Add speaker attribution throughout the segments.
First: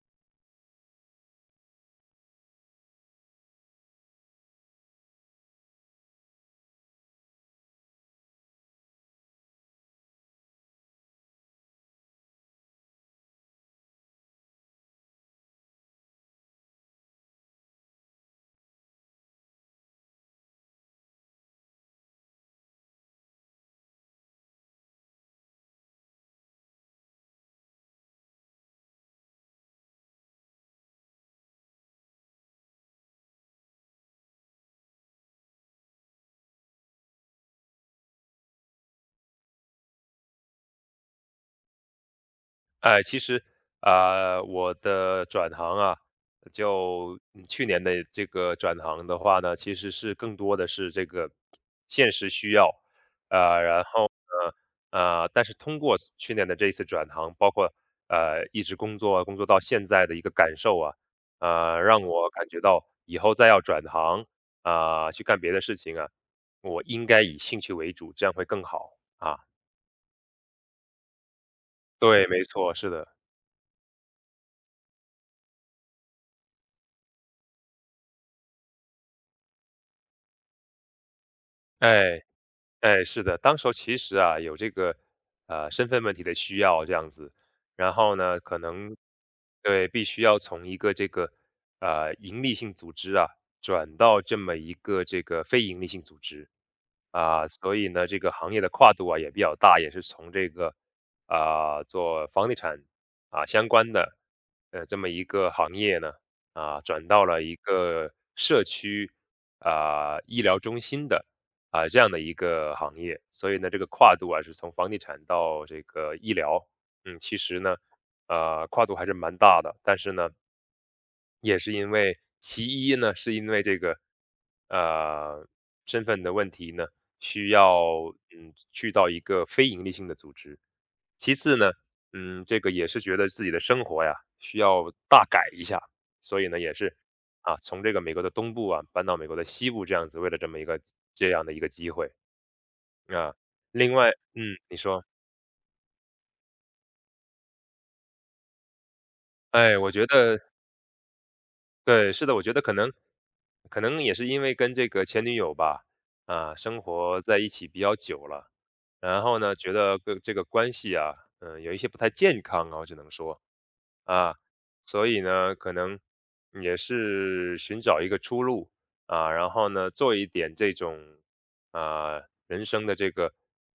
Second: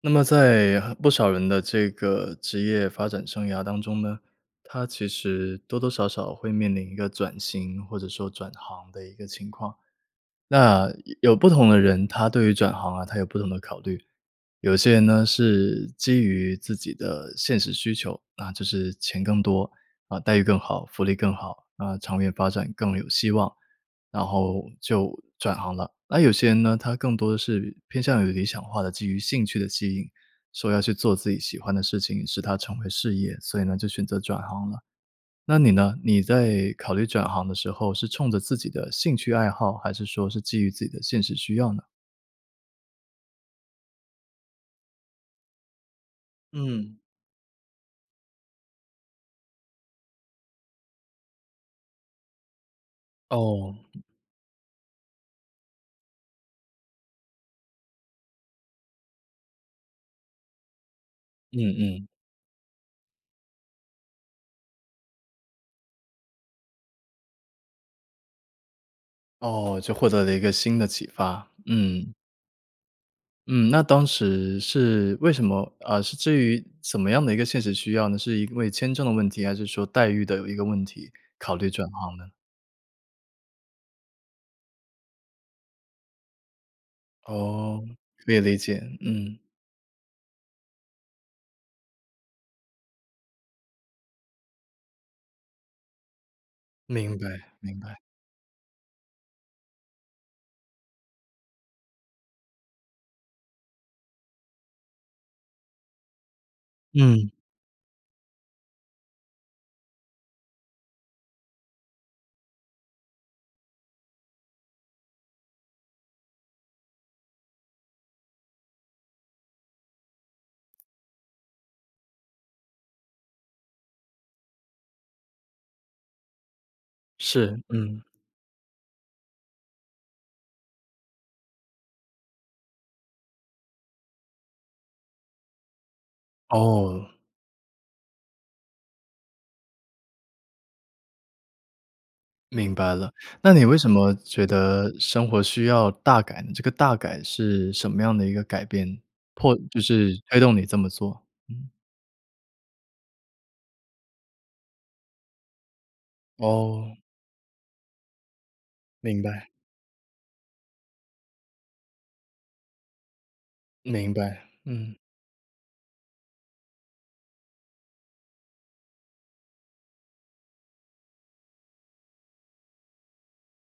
Speaker 1: 那么在不少人的这个职业发展生涯当中呢，他其实多多少少会面临一个转型或者说转行的一个情况。那有不同的人，他对于转行啊，他有不同的考虑。有些人呢是基于自己的现实需求，啊，就是钱更多啊，待遇更好，福利更好啊，长远发展更有希望。然后就转行了。那有些人呢，他更多的是偏向于理想化的，基于兴趣的吸引，说要去做自己喜欢的事情，使它成为事业，所以呢就选择转行了。那你呢？你在考虑转行的时候，是冲着自己的兴趣爱好，还是说是基于自己的现实需要呢？
Speaker 2: 哎，其实，啊，我的转行啊，
Speaker 1: 嗯，
Speaker 2: 就去年的这个转行的话呢，其实是更多的是这个现实需要。
Speaker 1: 哦，
Speaker 2: 然后呢，但是通过去年的这一次转行，包括一直工作工作到现在的一个感受啊，
Speaker 1: 嗯
Speaker 2: 让
Speaker 1: 嗯。
Speaker 2: 我感觉到以后再要转行啊，去干别的事情啊，我应该以兴趣为主，这样会更好啊。
Speaker 1: 哦，就获得了一个新的启发，嗯。
Speaker 2: 对，没错，是的，
Speaker 1: 嗯，那当时是为什么啊，是至于怎么样的一个现实需要呢？是因为签证的问题，还是说待遇的有一个问题，考虑转行
Speaker 2: 哎。
Speaker 1: 呢？
Speaker 2: 哎，是的，当时候其实啊，有这个身份问题的需要这样子，
Speaker 1: 哦，
Speaker 2: 然后
Speaker 1: 可以
Speaker 2: 呢，
Speaker 1: 理
Speaker 2: 可
Speaker 1: 解，
Speaker 2: 能
Speaker 1: 嗯，
Speaker 2: 对必须要从一个这个盈利性组织啊，转到这么一个这个非盈利性组织
Speaker 1: 明白
Speaker 2: 啊，所
Speaker 1: 明
Speaker 2: 以
Speaker 1: 白，
Speaker 2: 呢，这个行业的跨度啊也比较大，也是从这个啊、做房地产啊相关的这么一个行业呢啊，转到
Speaker 1: 嗯，
Speaker 2: 了一个社区啊、医疗中心的。啊，这样的一个行业。所以呢，这个跨度啊，是从房地产到这个医疗，其实呢，跨度还是蛮大的。但是呢，也是因为其一呢，是因为这个呃身份的问题呢，需
Speaker 1: 是，
Speaker 2: 要
Speaker 1: 嗯，
Speaker 2: 去到一个非盈利性的组织。其次呢，这个也是觉得自己的生活呀需要大改一下，所以呢，也是
Speaker 1: 哦，
Speaker 2: 啊从这个美国的东部啊搬到美国的西部这样子，为了这么一个这样的一个机会。
Speaker 1: 明白了。
Speaker 2: 啊，
Speaker 1: 那你为什
Speaker 2: 另外
Speaker 1: 么觉
Speaker 2: 嗯，你
Speaker 1: 得
Speaker 2: 说。
Speaker 1: 生活需要大改呢？这个大改是什么样的一个改变，迫
Speaker 2: 哎，
Speaker 1: 就
Speaker 2: 我觉
Speaker 1: 是推
Speaker 2: 得，
Speaker 1: 动你这么做？嗯，
Speaker 2: 对，是的，我觉得可能也是因为跟这个前女友吧，啊，生
Speaker 1: 哦，
Speaker 2: 活在一起比较久了，
Speaker 1: 明
Speaker 2: 然后
Speaker 1: 白
Speaker 2: 呢，觉得个这个关系啊，有一些不太健康啊，我只能说，
Speaker 1: 明
Speaker 2: 啊，
Speaker 1: 白，嗯，
Speaker 2: 所以呢，可能也是寻找一个出路啊，然后呢，做一点这种啊人生的这个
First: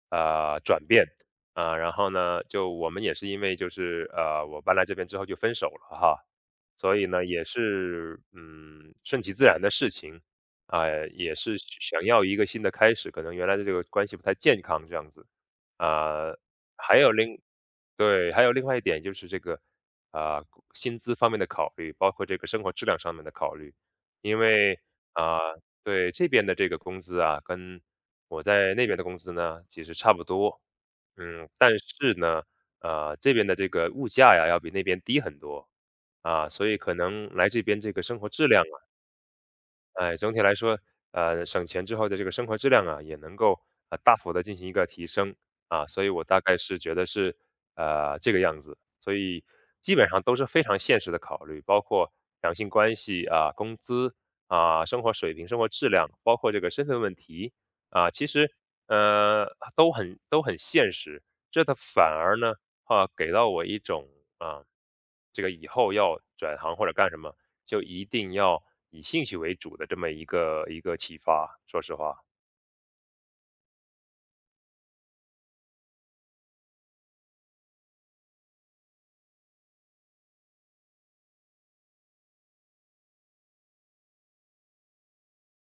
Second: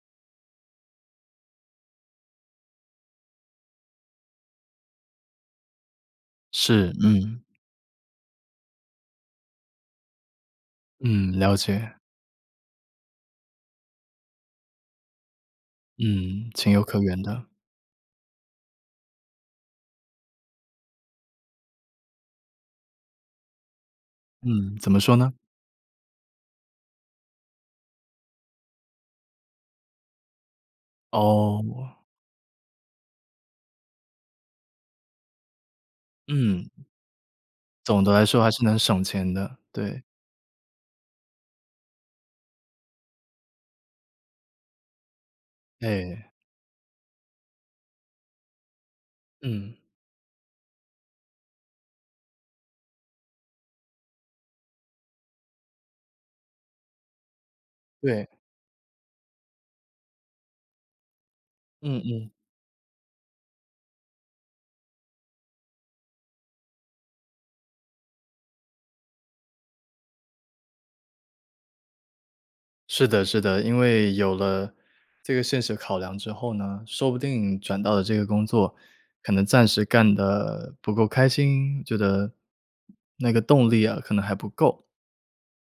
Speaker 2: 啊转变啊，然后呢，就我们也是因为就是我搬来这边之后就分手了哈，
Speaker 1: 是，
Speaker 2: 所以呢，
Speaker 1: 嗯
Speaker 2: 也是，顺其自然的事情，啊，
Speaker 1: 嗯，
Speaker 2: 也
Speaker 1: 了
Speaker 2: 是
Speaker 1: 解。
Speaker 2: 想要一个新的开始，可能原来的这个关系不太健康这样子。啊，
Speaker 1: 嗯，情有
Speaker 2: 还
Speaker 1: 可
Speaker 2: 有
Speaker 1: 原
Speaker 2: 另
Speaker 1: 的。
Speaker 2: 对，还有另外一点就是这个，啊，薪资方面的考虑，包括这个生活质量上面的考虑。因
Speaker 1: 嗯，
Speaker 2: 为，
Speaker 1: 怎么说呢？
Speaker 2: 啊，对，这边的这个工资啊，跟我在那边的工资呢，其实差不多。但
Speaker 1: 哦，
Speaker 2: 是呢，啊，这边的这个物价呀，要比那边低很多。啊，所
Speaker 1: 嗯，
Speaker 2: 以可能来这边这个
Speaker 1: 总的
Speaker 2: 生
Speaker 1: 来
Speaker 2: 活
Speaker 1: 说
Speaker 2: 质
Speaker 1: 还是
Speaker 2: 量啊，
Speaker 1: 能省钱的，对。
Speaker 2: 哎，总体来说，省钱之后的这个生活质量啊，也能够大幅的进行一个提升啊，所以我
Speaker 1: 哎，
Speaker 2: 大概是觉得是这个样子，所以
Speaker 1: 嗯，
Speaker 2: 基本上都是非常现实的考虑，包括两性关系啊、工资啊、生活水平、生活质量，包括这个身份问题啊，
Speaker 1: 对，
Speaker 2: 其实呃都很现实，这它
Speaker 1: 嗯
Speaker 2: 反
Speaker 1: 嗯，
Speaker 2: 而呢啊给到我一种啊这个以后要转行或者干什么就一定要以兴趣为主的这么一个启发，说实话。
Speaker 1: 是的是的。因为有了这个现实考量之后呢，说不定转到的这个工作，可能暂时干的不够开心，觉得那个动力啊，可能还不够。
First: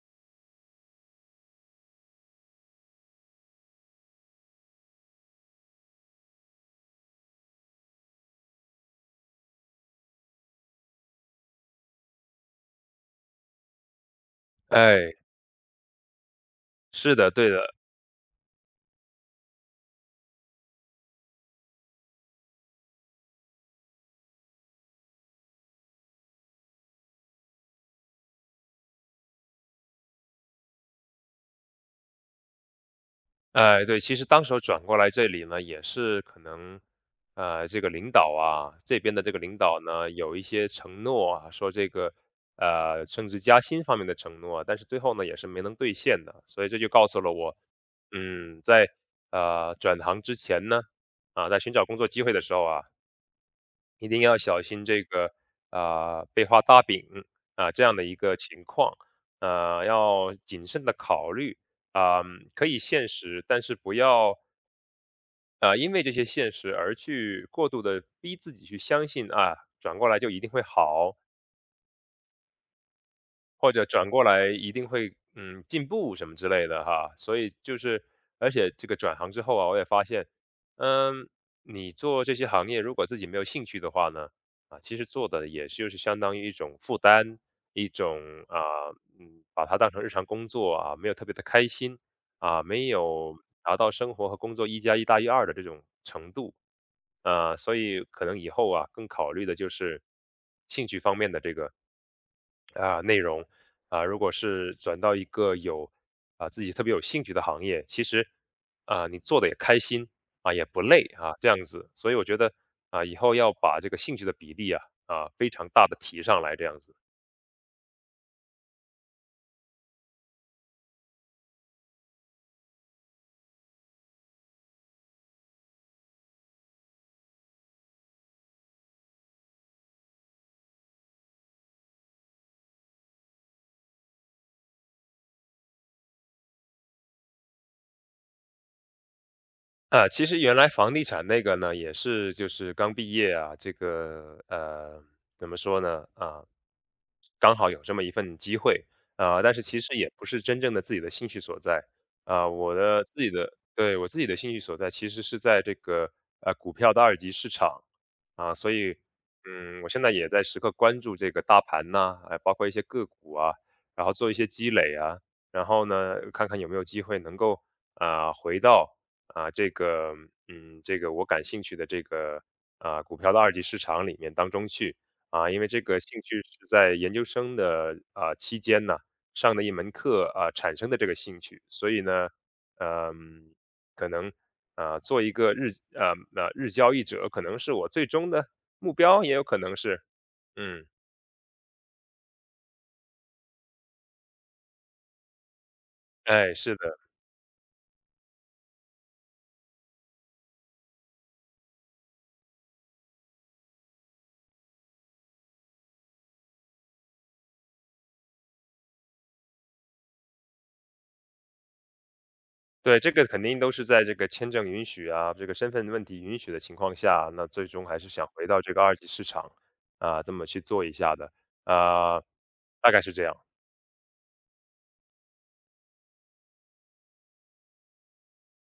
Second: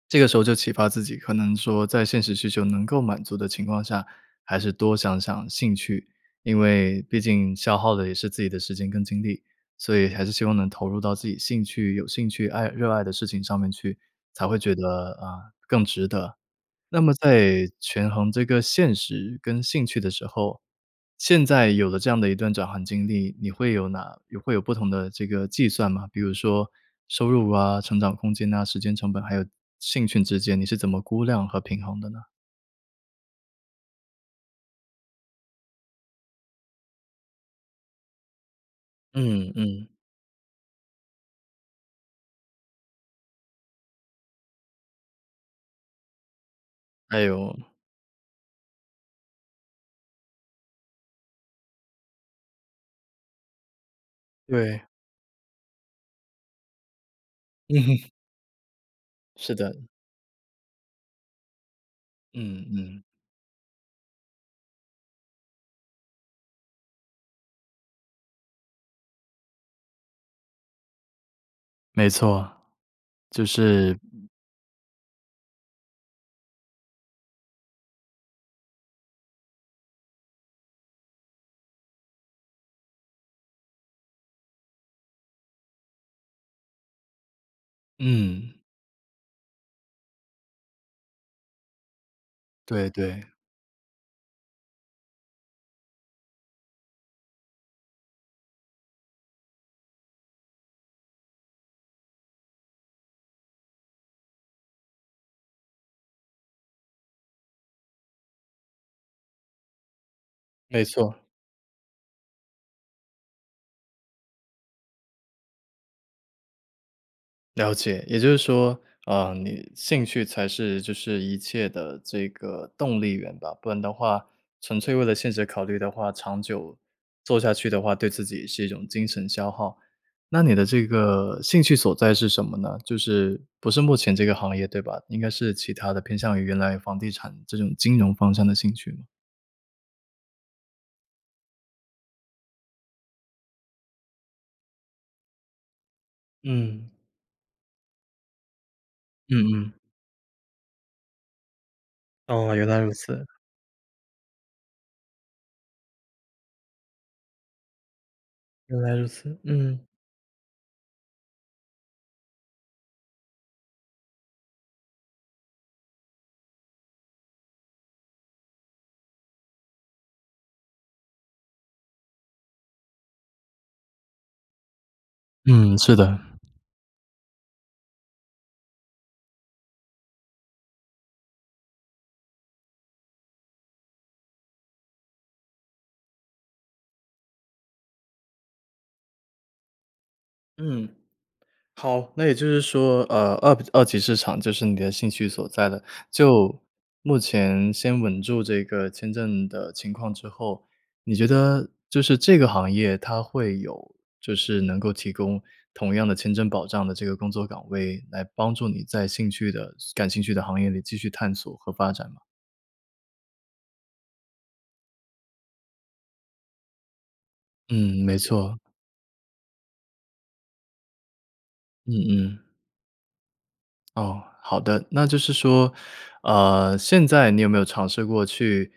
Speaker 1: 这个时候就启发自己，可能说在现实需求能够满足的情况下，还是多想想兴趣，因为毕竟消耗的也是自己的时间跟精力，所以还是希望能投入到自己兴趣有兴趣、爱热爱的事情上面去，才会觉得，
Speaker 2: 哎，
Speaker 1: 啊那么
Speaker 2: 是的，对的，
Speaker 1: 在权衡这个现实跟兴趣的时候，现在有了这样的一段转行经历，你会有哪有会有不同的这个计算吗？比如说收入啊、成长空间啊、时间成本，还有兴趣之间，你是怎么估量和平衡的呢？
Speaker 2: 哎，对，其实当时候转过来这里呢，也是可能，这个领导啊，这边的这个
Speaker 1: 嗯
Speaker 2: 领导
Speaker 1: 嗯。
Speaker 2: 呢，有一些承诺啊，说这个，升职加薪方面的承诺啊但是最后呢，也是没能兑现的，所以这就告
Speaker 1: 还
Speaker 2: 诉了
Speaker 1: 有
Speaker 2: 我，在转行之前呢，啊，在寻找工作机会的时候啊，一定要小
Speaker 1: 对，
Speaker 2: 心这个，啊被画大饼，啊，
Speaker 1: 嗯
Speaker 2: 这样
Speaker 1: 哼，
Speaker 2: 的一个情况，
Speaker 1: 是的，
Speaker 2: 要谨慎的考虑。啊，可
Speaker 1: 嗯
Speaker 2: 以
Speaker 1: 嗯。
Speaker 2: 现实，但是不要，因为这些现实而去过度的逼自己去相信，啊，转过来就一定会好。
Speaker 1: 没错，就
Speaker 2: 或者
Speaker 1: 是
Speaker 2: 转过来一定会进步什么之类的哈。所以就是，而且这个转行之后啊，我也发现，嗯，你做这些行业如果自己没有兴趣的话呢，啊，其实做的也就是相当于一种负担，一种
Speaker 1: 嗯，
Speaker 2: 啊，把它当成日常工作啊，没有特别的开心啊，
Speaker 1: 对
Speaker 2: 没
Speaker 1: 对，
Speaker 2: 有达到生活和工作一加一大于二的这种程度。所以可能以后啊，更考虑的就是兴趣方面的这个啊、内容啊、如果是转到一个有啊、自己特别有兴趣的行业，其实啊、你做的也开心啊、也不
Speaker 1: 没
Speaker 2: 累
Speaker 1: 错。
Speaker 2: 啊这样子，所以我觉得啊、以后要把这个兴趣的比例啊、非常大的提上来这样子。
Speaker 1: 了解，也就是说，你兴趣才是就是一切的这个动力源吧，不然的话，纯粹为了现实考虑的话，长久做下去的话，对自己是一种精神消耗。那你的这个兴趣所在是什么呢？就是不是目前这个行业，对吧？应该是其他的，偏向于原来房地产这种金融方向的兴趣吗？
Speaker 2: 啊，其实原来房地产那个呢，也是就是刚毕业啊，这个怎么说呢？啊，
Speaker 1: 嗯。
Speaker 2: 刚好有这么一份机会，啊，但是
Speaker 1: 嗯嗯，
Speaker 2: 其实也不是真正的自己的兴趣所在，啊，
Speaker 1: 哦，原
Speaker 2: 我
Speaker 1: 来如
Speaker 2: 的自
Speaker 1: 此。
Speaker 2: 己的，对，我自己的兴趣所在其实是在这个股票的二级市场，啊，所
Speaker 1: 原来
Speaker 2: 以
Speaker 1: 如此，嗯。
Speaker 2: 我现在也在时刻关注这个大盘呐，哎，包括一些个股啊，然后做一些积累啊，然后呢，看看有没有机会能够啊、回到。啊，这个我感兴趣的这个啊股票的二级市场里面当中去啊，因为
Speaker 1: 嗯，
Speaker 2: 这
Speaker 1: 是
Speaker 2: 个
Speaker 1: 的。
Speaker 2: 兴趣是在研究生的啊期间呢上的一门课啊产生的这个兴趣，所以呢，嗯，可能啊做一个日那日交易者，可能是我最终的目标，也有可能是嗯，
Speaker 1: 嗯。好，那也就是说，二级市场就是你的兴趣所在了。
Speaker 2: 哎，
Speaker 1: 就
Speaker 2: 是的。
Speaker 1: 目前先稳住这个签证的情况之后，你觉得就是这个行业它会有就是能够提供同样的签证保障的这个工作岗位，来帮助你在兴趣的感兴趣的行业里继续探索和发展吗？
Speaker 2: 对，这个肯定都是在这个签证允许啊，这个身份问题允许的情况下，那最终还
Speaker 1: 嗯，
Speaker 2: 是
Speaker 1: 没
Speaker 2: 想回
Speaker 1: 错，
Speaker 2: 到这个二级市场啊，这么去做一下的，
Speaker 1: 嗯
Speaker 2: 啊，
Speaker 1: 嗯。
Speaker 2: 大概是这样。
Speaker 1: 哦，好的。那就是说，现在你有没有尝试过去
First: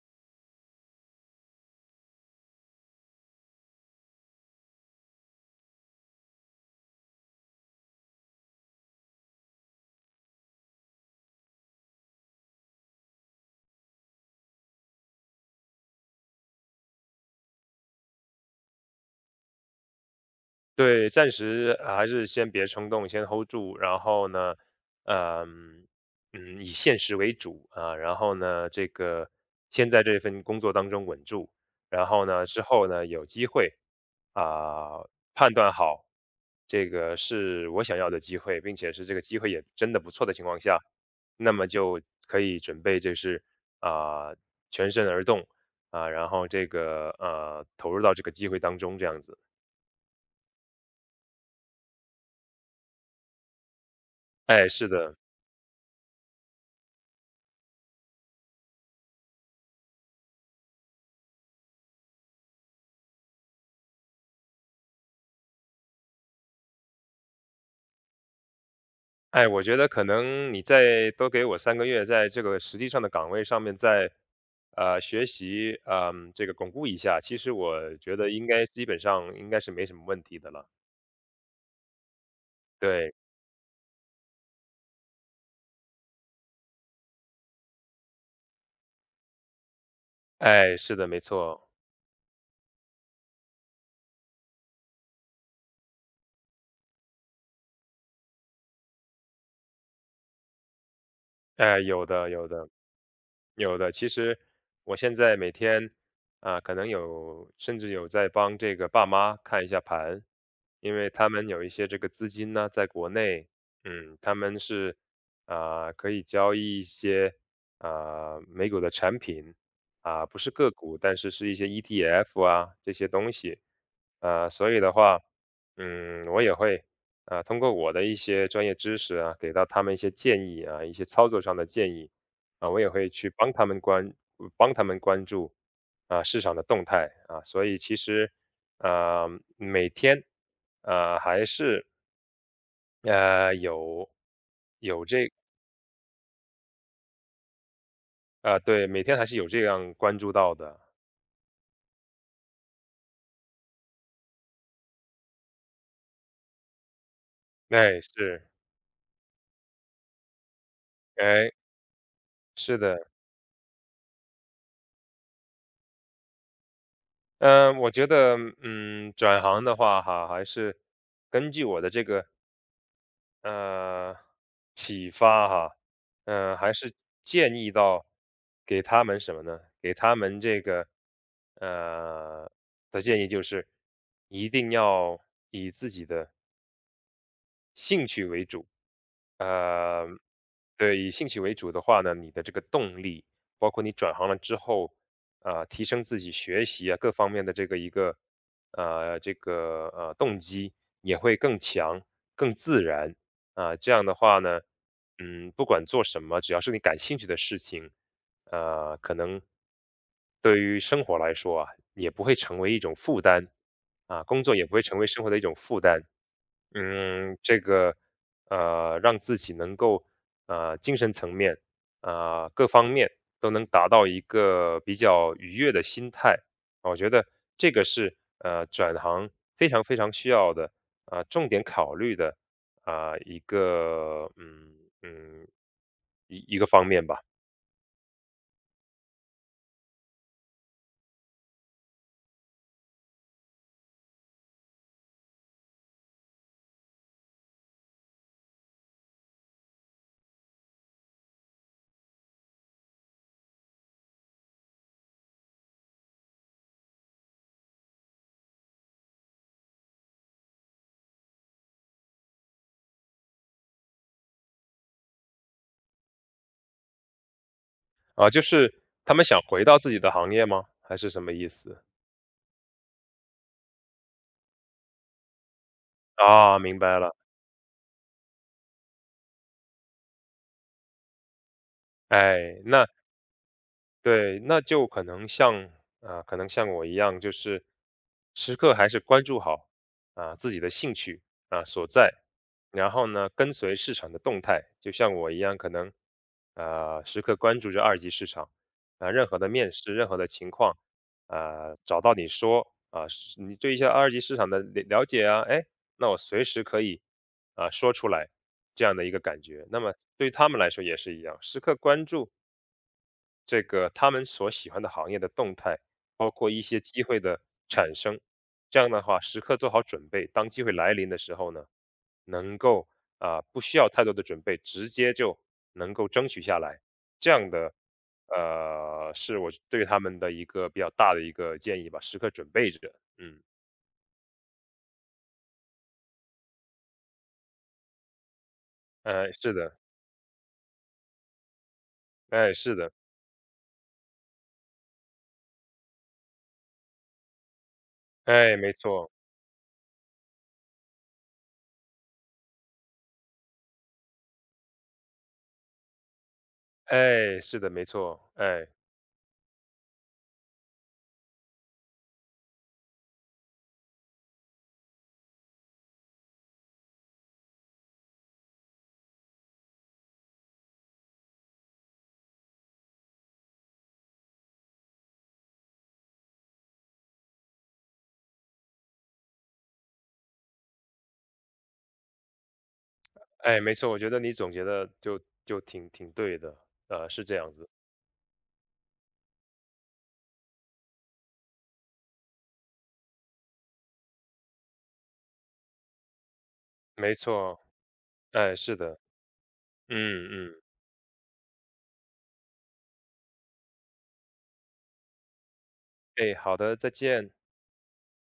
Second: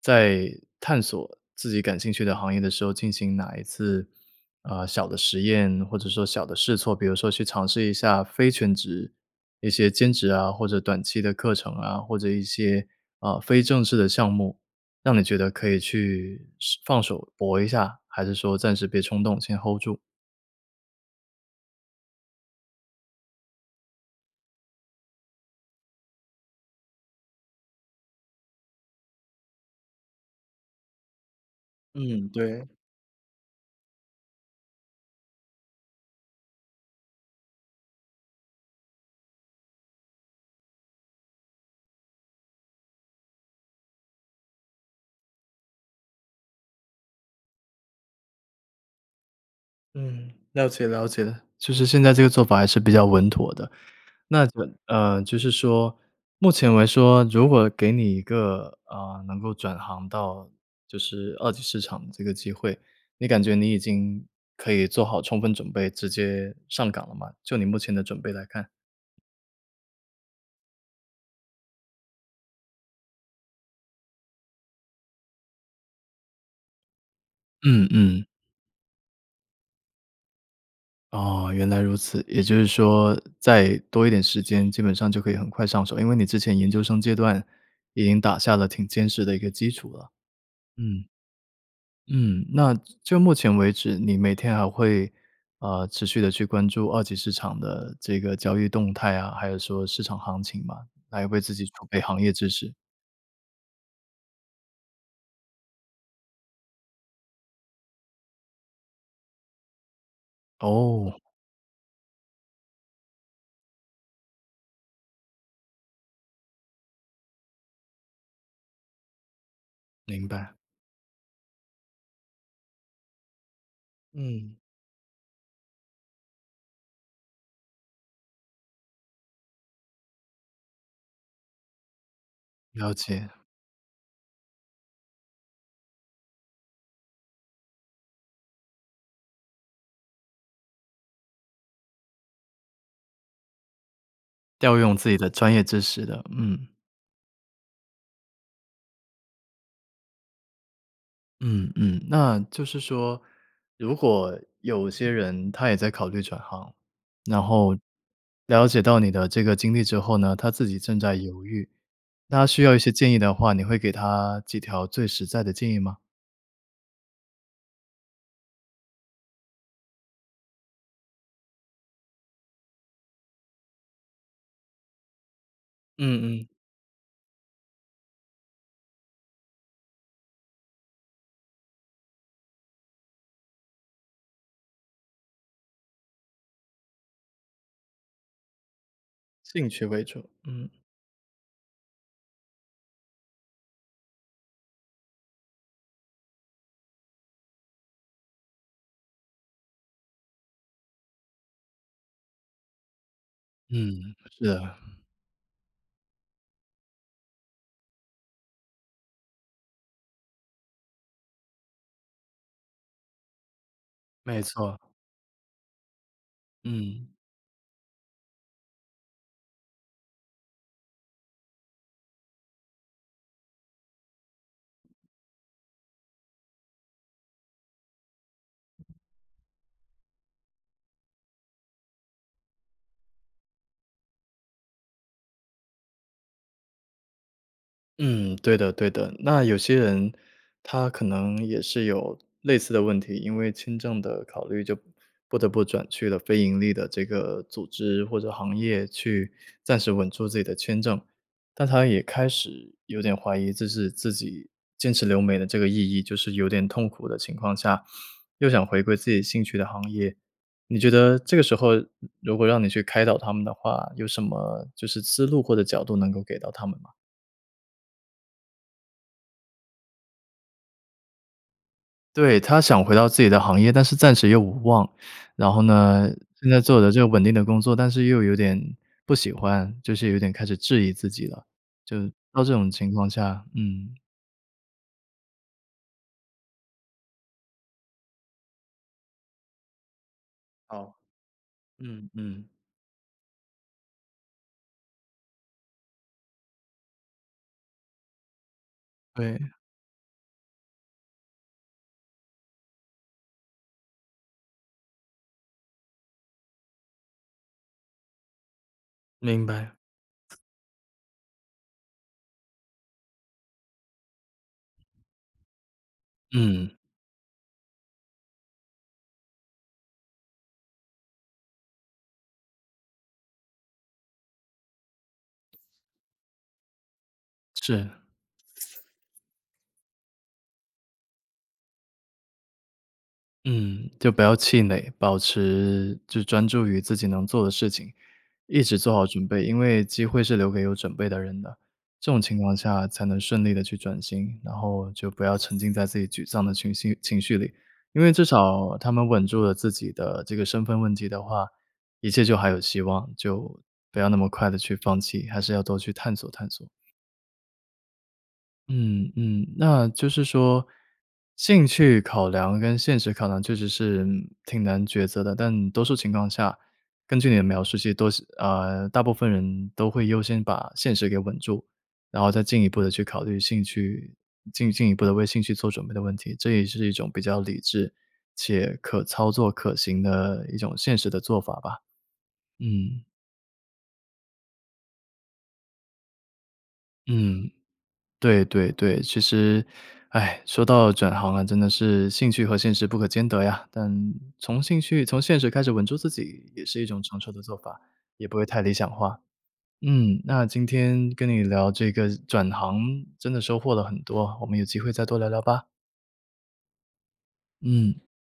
Speaker 1: 在探索自己感兴趣的行业的时候，进行哪一次，小的实验，或者说小的试错？比如说去尝试一下非全职一些兼职啊，或者短期的课程啊，或者一些啊，非正式的项目，让你觉得可以去试放手搏一下，还是说暂时别冲动，先 hold 住？
Speaker 2: 对，暂时还是先别冲动，先 hold 住。然后呢，嗯以现实为主啊。然后呢，这个先在这份工作当中稳住。然后
Speaker 1: 嗯，
Speaker 2: 呢，之
Speaker 1: 对。
Speaker 2: 后呢，有机会啊，判断好这个是我想要的机会，并且是这个机会也真的不错的情况下，那么就可以准备就是啊，全身而动啊，然后这个投入到这个机会当中这样子。
Speaker 1: 嗯，了解了解的，就是现在这个做法还是比较稳妥的。那就
Speaker 2: 哎，是的，
Speaker 1: 就是说，目前来说，如果给你一个啊能够转行到就是二级市场的这个机会，你感觉你已经可以做好充分准备，直接上岗了吗？就你目前的准备来看。
Speaker 2: 哎，我觉得可能你再多给我3个月，在这个实际上的岗位上面再，学习，这个巩固一下，其实
Speaker 1: 嗯
Speaker 2: 我觉
Speaker 1: 嗯，
Speaker 2: 得应该基本上应该是没什么问题的了。
Speaker 1: 哦，原来如此。也就是
Speaker 2: 对，
Speaker 1: 说，再多一点时间，基本上就可以很快上手，因为你之前研究生阶段已经打下了挺坚实的一个基础了。
Speaker 2: 哎，是
Speaker 1: 嗯。
Speaker 2: 的，没错。
Speaker 1: 嗯，那就目前为止，你每天还会，持续的去关注二级市场的这个交易动态啊，还有说市场行情嘛，来为自己
Speaker 2: 哎，
Speaker 1: 储备
Speaker 2: 有
Speaker 1: 行
Speaker 2: 的，
Speaker 1: 业知
Speaker 2: 有的，
Speaker 1: 识。
Speaker 2: 有的。其实我现在每天啊，可能有甚至有在帮这个爸妈看一下盘，因为
Speaker 1: 哦，
Speaker 2: 他们有一些这个资金呢，在国内，他们是啊，可以交易一些啊美股的产品啊，
Speaker 1: 明
Speaker 2: 不是
Speaker 1: 白。
Speaker 2: 个股，但是是一些 ETF 啊这些东西，
Speaker 1: 嗯。
Speaker 2: 所以的话，我也会啊，通过我的一些专业知识啊，给到他们一些建议啊，一些操作上的建议啊，我也
Speaker 1: 了
Speaker 2: 会去
Speaker 1: 解，
Speaker 2: 帮他们关注啊市场的动态啊，所以其实啊、每天啊还是呃有
Speaker 1: 调用
Speaker 2: 有
Speaker 1: 自己的
Speaker 2: 这
Speaker 1: 专业知识的，嗯。
Speaker 2: 啊、对，每天还是有这样关注到的，
Speaker 1: 嗯嗯，那就是说，如果有些人他也在考虑转行，然后
Speaker 2: 哎
Speaker 1: 了解到你的这个经历之后呢，他自己正在犹
Speaker 2: 哎
Speaker 1: 豫，那他需要
Speaker 2: 是
Speaker 1: 一些
Speaker 2: 的，
Speaker 1: 建议的话，你会给他几条最实在的建议吗？
Speaker 2: 嗯、我觉得转行的话哈，还是根据我的这个。呃，启发哈，
Speaker 1: 嗯嗯，
Speaker 2: 还是建议到给他们什么呢？给他们这个呃的建议就是，一定要以自己的兴趣为主，
Speaker 1: 兴趣为
Speaker 2: 呃，
Speaker 1: 主，嗯。
Speaker 2: 对，以兴趣为主的话呢，你的这个动力，包括你转行了之后，啊、提升自己学习啊各方面的这个一个，这个动机也会更强、更自然啊、这样
Speaker 1: 嗯，
Speaker 2: 的话
Speaker 1: 是
Speaker 2: 呢，
Speaker 1: 的，
Speaker 2: 不管做什么，只要是你感兴趣的事情，可能对于生活来说啊，也不会成为一种负担啊，
Speaker 1: 没
Speaker 2: 工作也不
Speaker 1: 错，
Speaker 2: 会成为生活的一种负担。
Speaker 1: 嗯。
Speaker 2: 这个让自己能够精神层面啊、各方面都能达到一个比较愉悦的心态，啊我觉得这个是转行非常非常需要的啊、重点考虑的啊、一个嗯嗯一一个方面吧
Speaker 1: 嗯，对的对的。那有些人他可能也是有类似的问题，因为签证的考虑，就不得不转去了非盈利的这个组织或者行业去暂时稳住自己的签证。但他也开始有点怀疑，这是自己坚持留美的这个意义，就是有点痛苦的情况下，又想回归自己兴趣的行业。你觉得这个时候，如果让你去开导他们的话，有什么就是思路或者角度能够给到他们吗？
Speaker 2: 啊、就是他们想回到自己的行业吗？还是什么意思？
Speaker 1: 对，他想回到自己的行业，但是暂时又无望。然后呢，现
Speaker 2: 啊，
Speaker 1: 在
Speaker 2: 明
Speaker 1: 做的
Speaker 2: 白
Speaker 1: 这个
Speaker 2: 了。
Speaker 1: 稳定的工作，但是又有点不喜欢，就是有点开始质疑自己了。就到这
Speaker 2: 哎，
Speaker 1: 种情况下，嗯。
Speaker 2: 对，那就可能像我一样，就是时刻还是关注好啊自己的兴
Speaker 1: 好，
Speaker 2: 趣啊所
Speaker 1: 嗯
Speaker 2: 在，
Speaker 1: 嗯，
Speaker 2: 然后呢，跟随市场的动态，就像我一样，可能时刻关注着二级市场啊，任何的
Speaker 1: 对。
Speaker 2: 面试，任何的情况，啊，找到你说啊，是你对一些二级市场的了解啊，哎，那我随时可以啊说出来这样的一个感
Speaker 1: 明
Speaker 2: 觉。
Speaker 1: 白。
Speaker 2: 那么对于他们来说也是一样，时刻关注。这个他们所喜欢的行业的动态，包括一
Speaker 1: 嗯，
Speaker 2: 些机会的产生。这样的话，时刻做好准备，当机会来临的时候呢，能够啊、不需要太多的准备，直接就能够争取下来。这样的
Speaker 1: 是。
Speaker 2: 是我对他们的一个比较大的一个建议吧，时刻准备着。嗯，
Speaker 1: 嗯，就不要气馁，保持就专注于自己能做的事情，一直做好准
Speaker 2: 哎，
Speaker 1: 备，
Speaker 2: 是
Speaker 1: 因
Speaker 2: 的，
Speaker 1: 为机会是留给有准备的人的。这种情
Speaker 2: 哎，
Speaker 1: 况
Speaker 2: 是
Speaker 1: 下
Speaker 2: 的，
Speaker 1: 才能顺利的去转型，然后就不要沉浸在自己沮丧的情绪里，因为至
Speaker 2: 哎，没
Speaker 1: 少他们
Speaker 2: 错，
Speaker 1: 稳住了自己的这个身份问题的话，一切就还有希望，就不要那么快的去放弃，还是要多去探索探索。
Speaker 2: 哎，是的，没错，哎，
Speaker 1: 嗯嗯，那就是说，兴趣考量跟现实考量确实是挺难抉择的。但多数情况下，根据你的描述，其实多是大部分人都会优先把现实给稳住，然后再进一步的去考虑兴趣进一步的为兴趣做准备的问题。这也是一种比较理智且可操作可行的一种现实的做法吧。嗯
Speaker 2: 哎，没错，我觉得你总结的就挺对的，是这
Speaker 1: 嗯。
Speaker 2: 样子。
Speaker 1: 对对对，其实，哎，说到转行啊，真的是兴趣和现实不可兼得呀。但从兴趣、从现实开始稳住自己，也是一种
Speaker 2: 没
Speaker 1: 成熟的做
Speaker 2: 错，
Speaker 1: 法，也不会
Speaker 2: 哎，
Speaker 1: 太理
Speaker 2: 是
Speaker 1: 想
Speaker 2: 的，
Speaker 1: 化。嗯，
Speaker 2: 嗯
Speaker 1: 那
Speaker 2: 嗯，
Speaker 1: 今天跟你聊这个转行，真的收获了很多，我们有机会再多聊聊吧。
Speaker 2: 哎，好的，再见。
Speaker 1: 嗯。